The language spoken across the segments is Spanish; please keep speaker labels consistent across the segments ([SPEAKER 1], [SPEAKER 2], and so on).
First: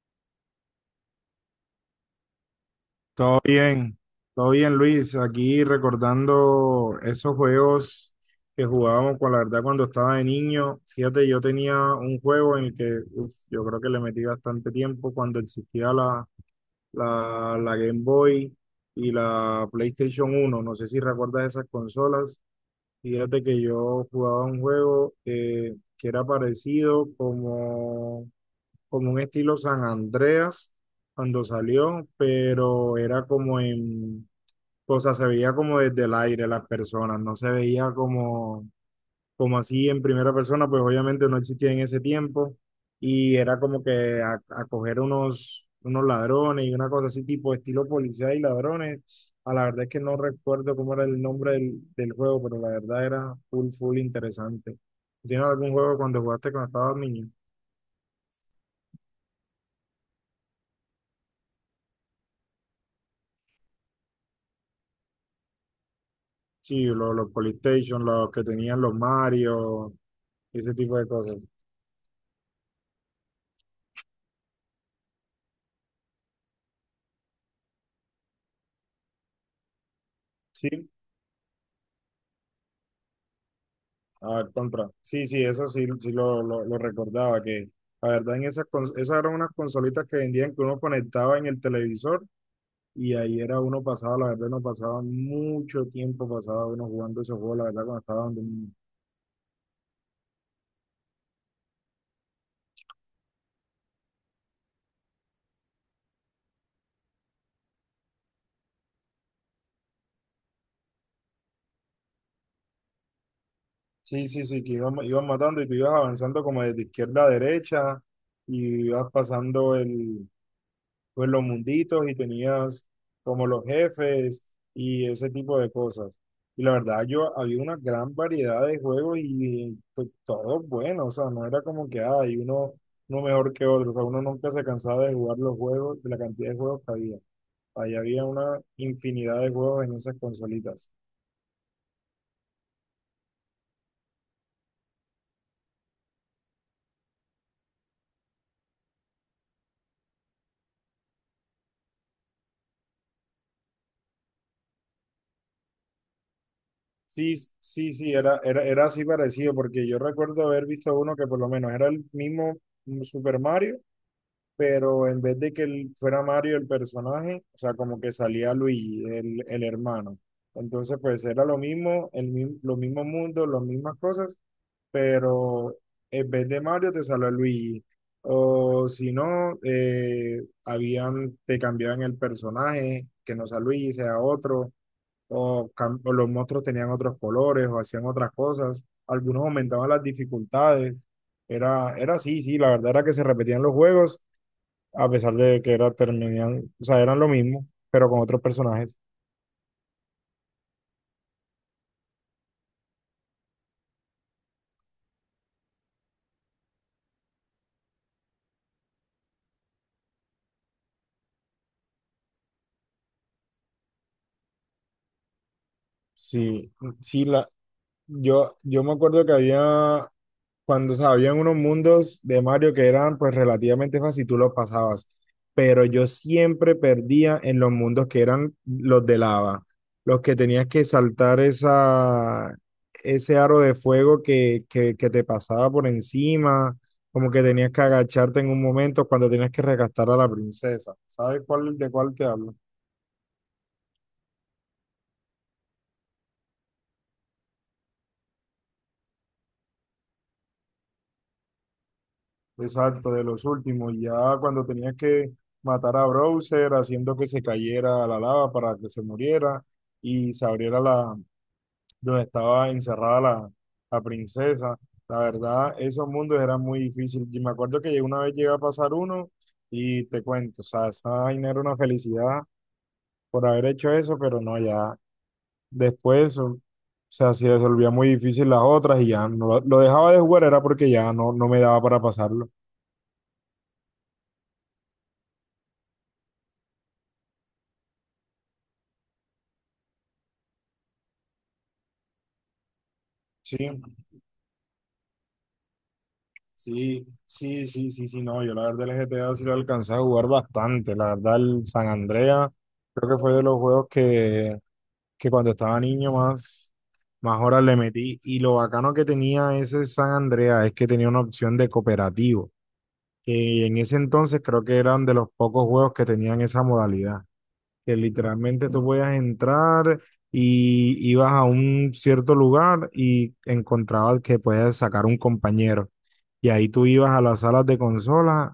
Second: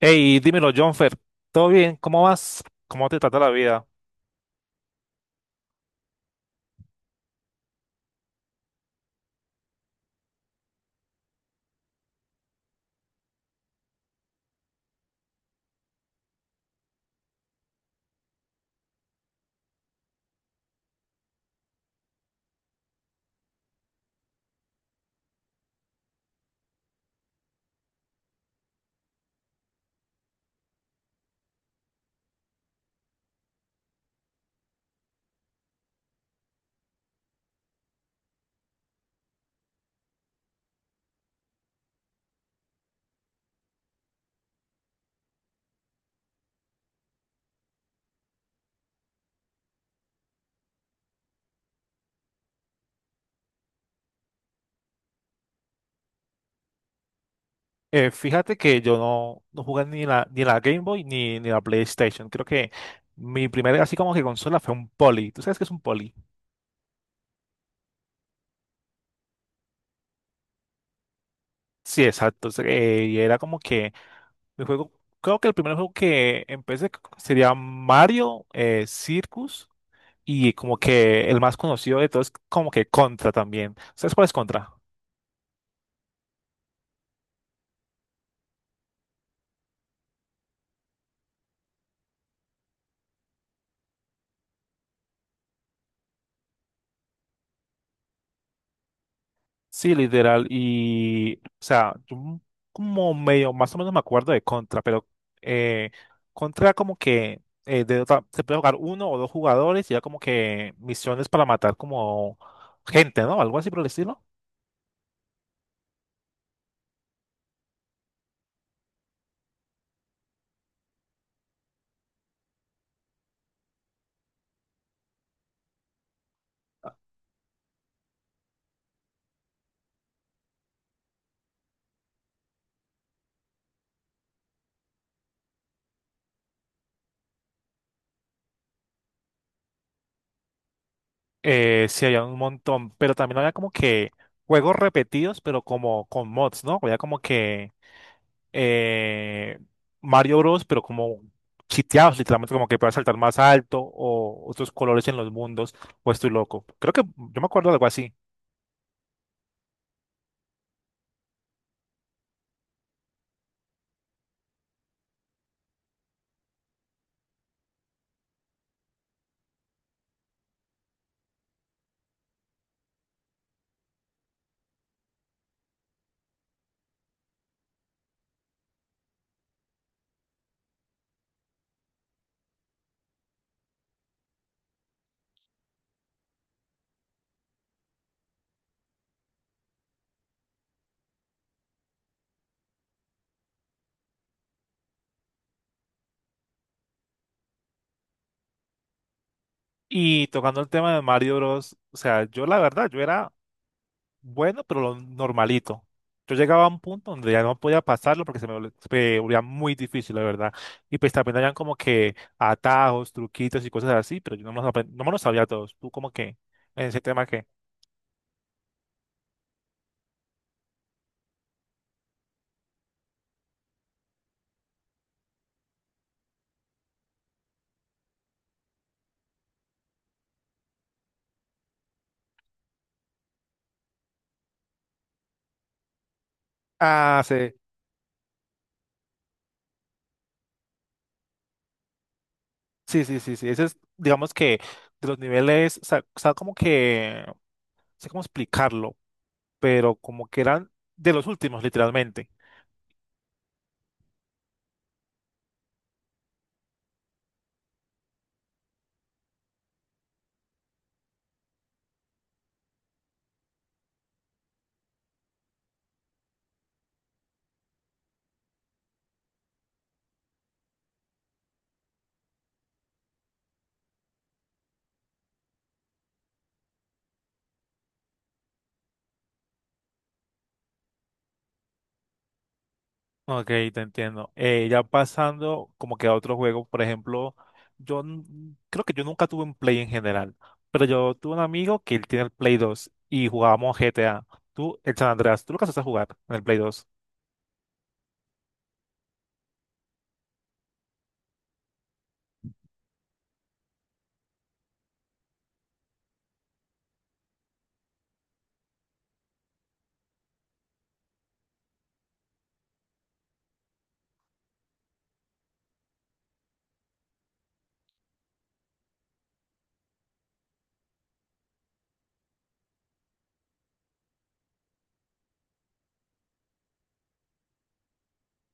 [SPEAKER 1] Hey, dímelo, Jonfer. ¿Todo bien? ¿Cómo vas? ¿Cómo te trata
[SPEAKER 2] Todo
[SPEAKER 1] la vida?
[SPEAKER 2] bien, todo bien Luis, aquí recordando esos juegos que jugábamos con la verdad cuando estaba de niño. Fíjate, yo tenía un juego en el que uf, yo creo que le metí bastante tiempo cuando existía la Game Boy y la PlayStation 1. No sé si recuerdas esas consolas. Fíjate que yo jugaba un juego que era parecido como un estilo San Andreas cuando salió, pero era como o sea, se veía como desde el aire las personas, no se veía como así en primera persona, pues obviamente no existía en ese tiempo y era como que a coger unos ladrones y una cosa así tipo estilo policía y ladrones. A la verdad es que no recuerdo cómo era el nombre del juego, pero la verdad era full, full interesante. ¿Tienes algún juego cuando jugaste cuando estabas niño?
[SPEAKER 1] Fíjate que yo no jugué ni la Game Boy ni la PlayStation. Creo que mi primera así como que consola fue un Poly. ¿Tú sabes qué es un Poly?
[SPEAKER 2] Sí, los PlayStation los que tenían los Mario, ese tipo de cosas.
[SPEAKER 1] Sí, exacto. Y era como que mi juego, creo que el primer juego que sería Mario Circus, y
[SPEAKER 2] Sí,
[SPEAKER 1] como que el más conocido de todos es como que Contra también. ¿Sabes cuál
[SPEAKER 2] a
[SPEAKER 1] es
[SPEAKER 2] ver,
[SPEAKER 1] Contra?
[SPEAKER 2] contra. Sí, sí, eso sí, sí lo, lo recordaba, que la verdad en esas eran unas consolitas que vendían que uno conectaba en el televisor y ahí era uno pasaba, la verdad, no pasaba mucho tiempo, pasaba uno jugando esos juegos, la verdad, cuando estaba donde.
[SPEAKER 1] Sí, literal. Y, o sea, como medio, más o menos me acuerdo de Contra, pero eh, Contra como que se puede jugar uno o dos jugadores y era como que misiones para matar como gente, ¿no? Algo así por el estilo.
[SPEAKER 2] Sí, sí, sí, que iban matando y tú ibas avanzando como desde izquierda a derecha y ibas pasando pues los munditos y tenías como los jefes y ese tipo de cosas. Y la verdad, yo había una gran variedad de juegos y pues, todos buenos, o sea, no era como que ah, hay uno mejor que otro, o sea, uno nunca se cansaba de jugar los juegos, de la cantidad de juegos que había. Ahí había una infinidad de juegos en esas consolitas.
[SPEAKER 1] Sí, había un montón, pero también había como que juegos repetidos, pero como con mods, ¿no? Había como que eh, Mario Bros, pero como chiteados, literalmente como que puedas saltar más alto o otros colores en los mundos, o estoy loco. Creo que
[SPEAKER 2] Sí,
[SPEAKER 1] yo me acuerdo de algo
[SPEAKER 2] sí,
[SPEAKER 1] así.
[SPEAKER 2] sí, era así parecido, porque yo recuerdo haber visto uno que por lo menos era el mismo Super Mario, pero en vez de que él fuera Mario el personaje, o sea, como que salía Luigi, el hermano. Entonces, pues era lo mismo, los mismos mundos, las mismas cosas, pero en vez de Mario te salió Luigi. O si no, te cambiaban el personaje, que no sea Luigi, sea otro, o los monstruos tenían otros colores o hacían otras cosas. Algunos aumentaban las dificultades. Era así, sí, la verdad era que se repetían los juegos a pesar de que terminan, o sea, eran lo mismo, pero con otros personajes.
[SPEAKER 1] Y tocando el tema de Mario Bros, o sea, yo la verdad, yo era bueno, pero lo normalito. Yo llegaba a un punto donde ya no podía pasarlo porque se me volvía muy difícil, la verdad. Y pues también habían como que atajos, truquitos y cosas así, pero yo no me no me los sabía todos. Tú como que,
[SPEAKER 2] Sí,
[SPEAKER 1] en ese
[SPEAKER 2] sí,
[SPEAKER 1] tema ¿qué?
[SPEAKER 2] yo me acuerdo que había cuando sabían unos mundos de Mario que eran pues relativamente fácil, tú los pasabas, pero yo siempre perdía en los mundos que eran los de lava, los que tenías que saltar ese aro de fuego que te pasaba por encima,
[SPEAKER 1] Ah,
[SPEAKER 2] como que
[SPEAKER 1] sí.
[SPEAKER 2] tenías que agacharte en un momento cuando tenías que rescatar a la princesa. ¿Sabes de cuál te hablo?
[SPEAKER 1] Sí, sí, sí, sí. Ese es, digamos que de los niveles, o sea, como que, no sé cómo explicarlo, pero como que eran de los últimos, literalmente.
[SPEAKER 2] Exacto, de los últimos, ya cuando tenía que matar a Browser haciendo que se cayera a la lava para que se muriera y se abriera la donde estaba encerrada la princesa. La verdad, esos mundos eran muy difíciles. Y me acuerdo que una vez llegué a pasar uno y te cuento, o sea, esa vaina era una felicidad por haber hecho eso, pero no, ya después, o sea, se volvía muy difícil las otras y ya no lo dejaba de jugar era porque ya no me daba para pasarlo.
[SPEAKER 1] Ok, te entiendo. Ya pasando como que a otro juego, por ejemplo, creo que yo nunca tuve un Play en general, pero yo tuve un amigo que él tiene el Play dos y
[SPEAKER 2] Sí.
[SPEAKER 1] jugábamos GTA. Tú, el San Andreas, ¿tú lo alcanzaste a jugar en el Play dos?
[SPEAKER 2] Sí, sí, sí, sí, sí, no, yo la verdad el GTA sí lo alcancé a jugar bastante, la verdad el San Andrea creo que fue de los juegos que cuando estaba niño más horas le metí, y lo bacano que tenía ese San Andrea es que tenía una opción de cooperativo, que en ese entonces creo que eran de los pocos juegos que tenían esa modalidad, que literalmente tú podías entrar y ibas a un cierto lugar y encontrabas que podías sacar un compañero. Y ahí tú ibas a las salas de consola,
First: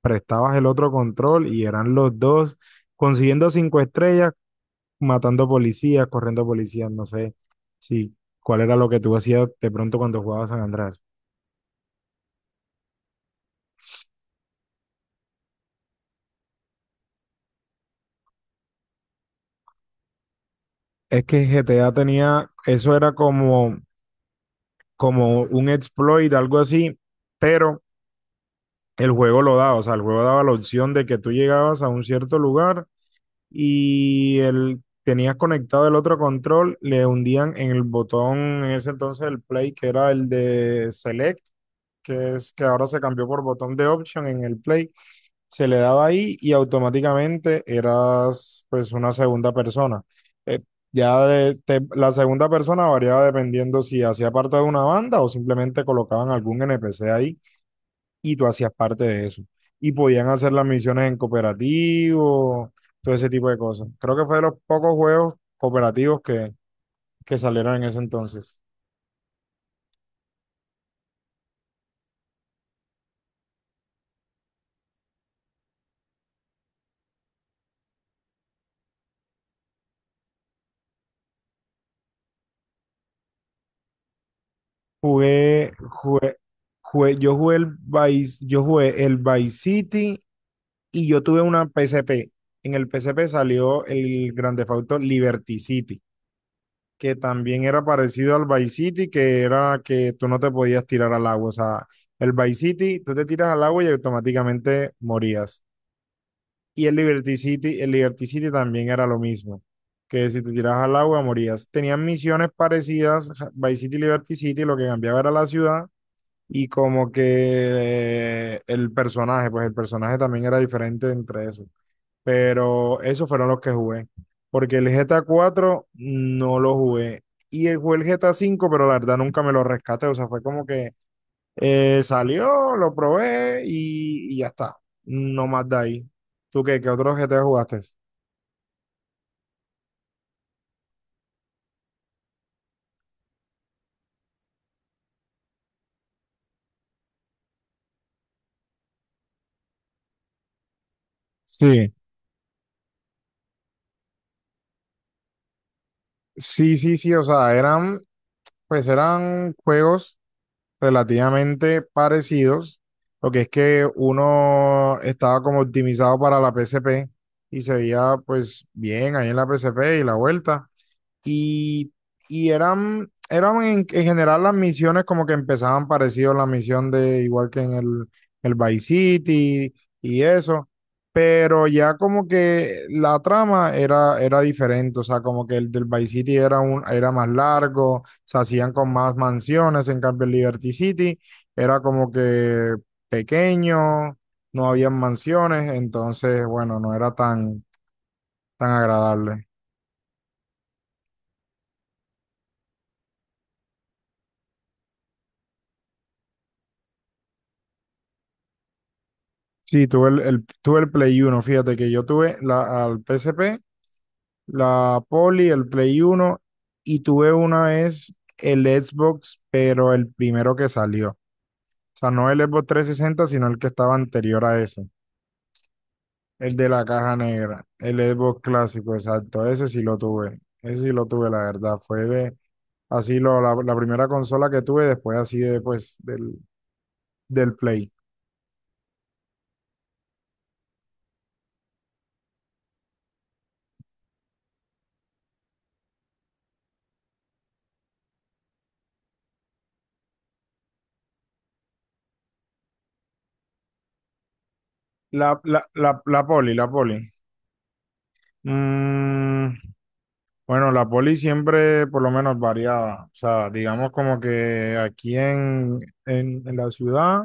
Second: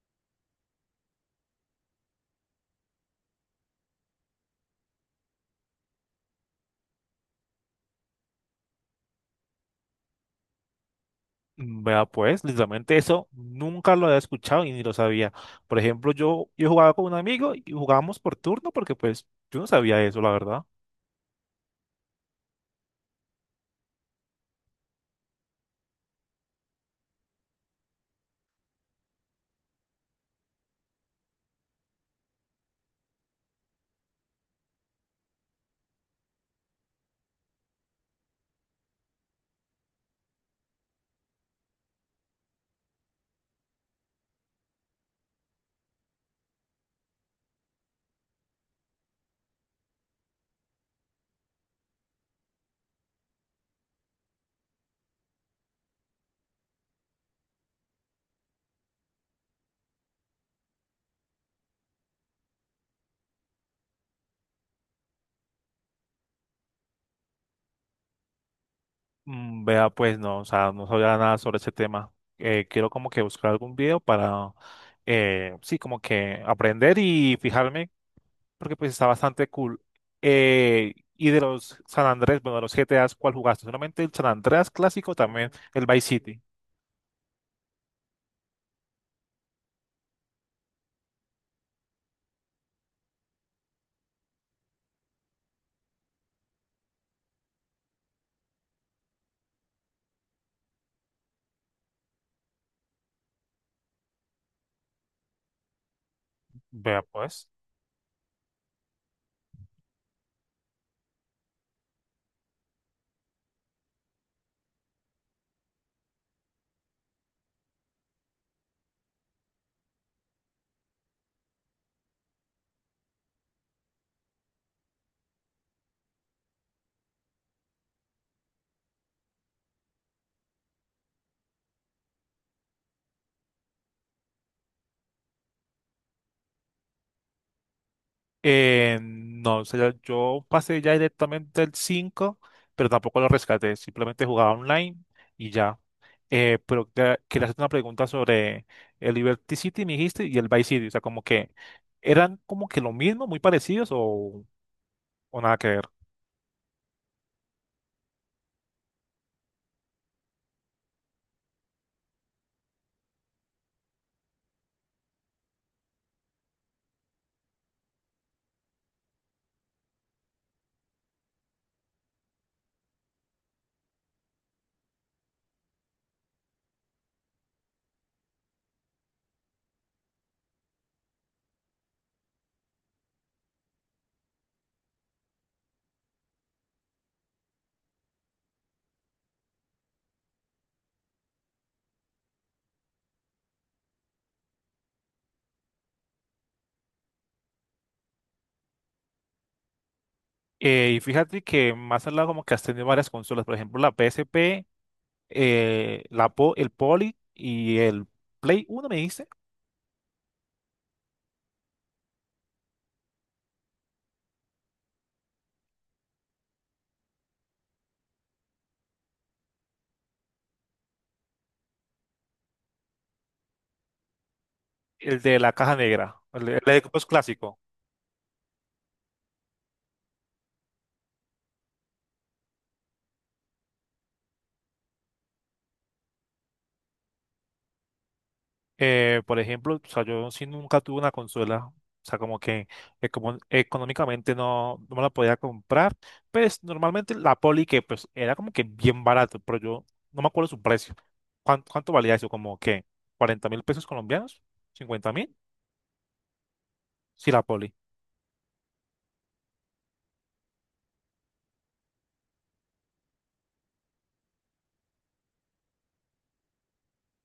[SPEAKER 2] prestabas el otro control y eran los dos consiguiendo cinco estrellas, matando policías, corriendo policías, no sé si cuál era lo que tú hacías de pronto cuando jugabas San Andrés.
[SPEAKER 1] Vea, pues, literalmente eso nunca lo había escuchado y ni lo sabía. Por ejemplo, yo jugaba con un amigo y jugábamos por turno porque pues yo no sabía eso, la verdad.
[SPEAKER 2] Es que GTA tenía, eso era como un exploit, algo así, pero el juego lo daba, o sea, el juego daba la opción de que tú llegabas a un cierto lugar y tenías conectado el otro control, le hundían en el botón, en ese entonces el play, que era el de select, que es que ahora se cambió por botón de option en el play, se le daba ahí y automáticamente eras pues una segunda persona. Eh, la segunda persona variaba dependiendo si hacía parte de una banda o simplemente colocaban algún NPC ahí y tú hacías parte de eso. Y podían hacer las misiones en cooperativo, todo ese tipo de cosas. Creo que fue de los pocos juegos cooperativos que salieron en ese entonces.
[SPEAKER 1] Mm, vea, pues no, o sea, no sabía nada sobre ese tema. Quiero como que buscar algún video para, sí, como que aprender y fijarme porque pues está bastante cool. Y de los San Andrés, bueno, de los GTAs, ¿cuál jugaste? Solamente el San Andrés clásico, también
[SPEAKER 2] Jugué,
[SPEAKER 1] el Vice
[SPEAKER 2] jugué,
[SPEAKER 1] City.
[SPEAKER 2] jugué- yo jugué el Vice, yo jugué el Vice City y yo tuve una PSP. En el PSP salió el Grand Theft Auto Liberty City, que también era parecido al Vice City, que era que tú no te podías tirar al agua. O sea, el Vice City, tú te tiras al agua y automáticamente morías. Y el
[SPEAKER 1] Vea,
[SPEAKER 2] Liberty
[SPEAKER 1] pues.
[SPEAKER 2] City, el Liberty City también era lo mismo, que si te tiras al agua morías. Tenían misiones parecidas, Vice City y Liberty City, lo que cambiaba era la ciudad y como que el personaje, pues el personaje también era diferente entre esos. Pero esos fueron los que jugué, porque el GTA 4 no lo jugué. Y jugué el GTA 5, pero la verdad nunca me lo rescaté, o sea, fue como que salió, lo probé y ya está. No más de ahí. ¿Tú qué? ¿Qué otros GTA jugaste?
[SPEAKER 1] No, o sea, yo pasé ya directamente el 5 pero tampoco lo rescaté, simplemente jugaba online y ya. Pero quería hacerte una pregunta sobre el Liberty City, me dijiste, y el Vice City, o sea, como que
[SPEAKER 2] Sí,
[SPEAKER 1] eran como que lo mismo, muy parecidos o nada que ver.
[SPEAKER 2] sí, sí, sí, o sea, eran, pues eran juegos relativamente parecidos, lo que es que uno estaba como optimizado para la PSP y se veía pues bien ahí en la PSP y la vuelta. Y, y eran en general las misiones como que empezaban parecido a la misión de igual que en el Vice City y eso, pero ya como que la trama era diferente, o sea, como que el del Vice City era más largo, se hacían con más mansiones, en cambio el Liberty City era como que pequeño, no habían mansiones, entonces, bueno, no era tan, tan agradable.
[SPEAKER 1] Y fíjate que más al lado como que has tenido varias consolas, por ejemplo, la PSP, el Poly y el Play uno, me dijiste,
[SPEAKER 2] Sí, tuve el Play 1. Fíjate que yo tuve al PSP, la poly, el Play 1 y tuve una vez el Xbox, pero el primero que salió. O sea, no el Xbox 360, sino el que estaba anterior a ese,
[SPEAKER 1] el de la caja negra,
[SPEAKER 2] el
[SPEAKER 1] el
[SPEAKER 2] de
[SPEAKER 1] de
[SPEAKER 2] la
[SPEAKER 1] Xbox
[SPEAKER 2] caja
[SPEAKER 1] clásico.
[SPEAKER 2] negra, el Xbox clásico, exacto, ese sí lo tuve, ese sí lo tuve, la verdad, fue de, así lo, la primera consola que tuve después así de, pues, del Play.
[SPEAKER 1] Por ejemplo, o sea, yo sí nunca tuve una consola, o sea, como que económicamente no me la podía comprar, pues normalmente la Poli que pues era como que bien barato, pero yo no me acuerdo su precio. ¿Cuánto valía eso? ¿Como que 40 mil pesos colombianos? ¿Cincuenta
[SPEAKER 2] La,
[SPEAKER 1] mil?
[SPEAKER 2] la, la, la poly la poly
[SPEAKER 1] Sí, la Poli.
[SPEAKER 2] Mm, Bueno, la poli siempre por lo menos variaba. O sea, digamos como que aquí en la ciudad,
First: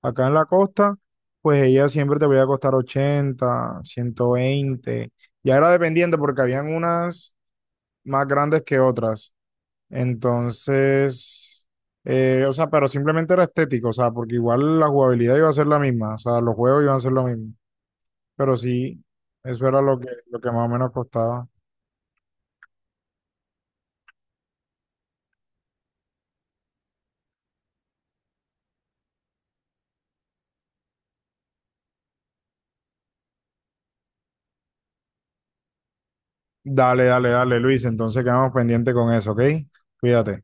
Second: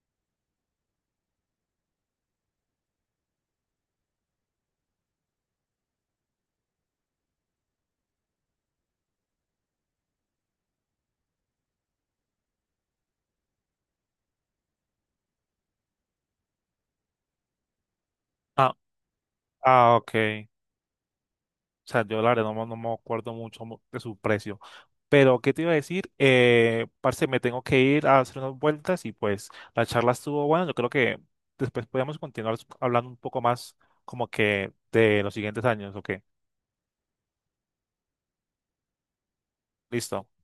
[SPEAKER 2] acá en la costa, pues ella siempre te voy a costar 80, 120. Ya era dependiendo porque habían unas más grandes que otras. Entonces, o sea, pero simplemente era estético, o sea, porque igual la jugabilidad iba a ser la misma, o sea, los juegos iban a ser lo mismo. Pero
[SPEAKER 1] Ah,
[SPEAKER 2] sí, eso era lo que, lo
[SPEAKER 1] ok.
[SPEAKER 2] que más o menos costaba.
[SPEAKER 1] O sea, yo la verdad no, me no me acuerdo mucho de su precio. Pero, ¿qué te iba a decir? Parce, me tengo que ir a hacer unas vueltas y pues la charla estuvo buena. Yo creo que después podemos continuar hablando un poco más como que de los siguientes años, ¿o qué?
[SPEAKER 2] Dale, dale, dale, Luis. Entonces quedamos pendientes con eso, ¿ok?
[SPEAKER 1] Listo.
[SPEAKER 2] Cuídate.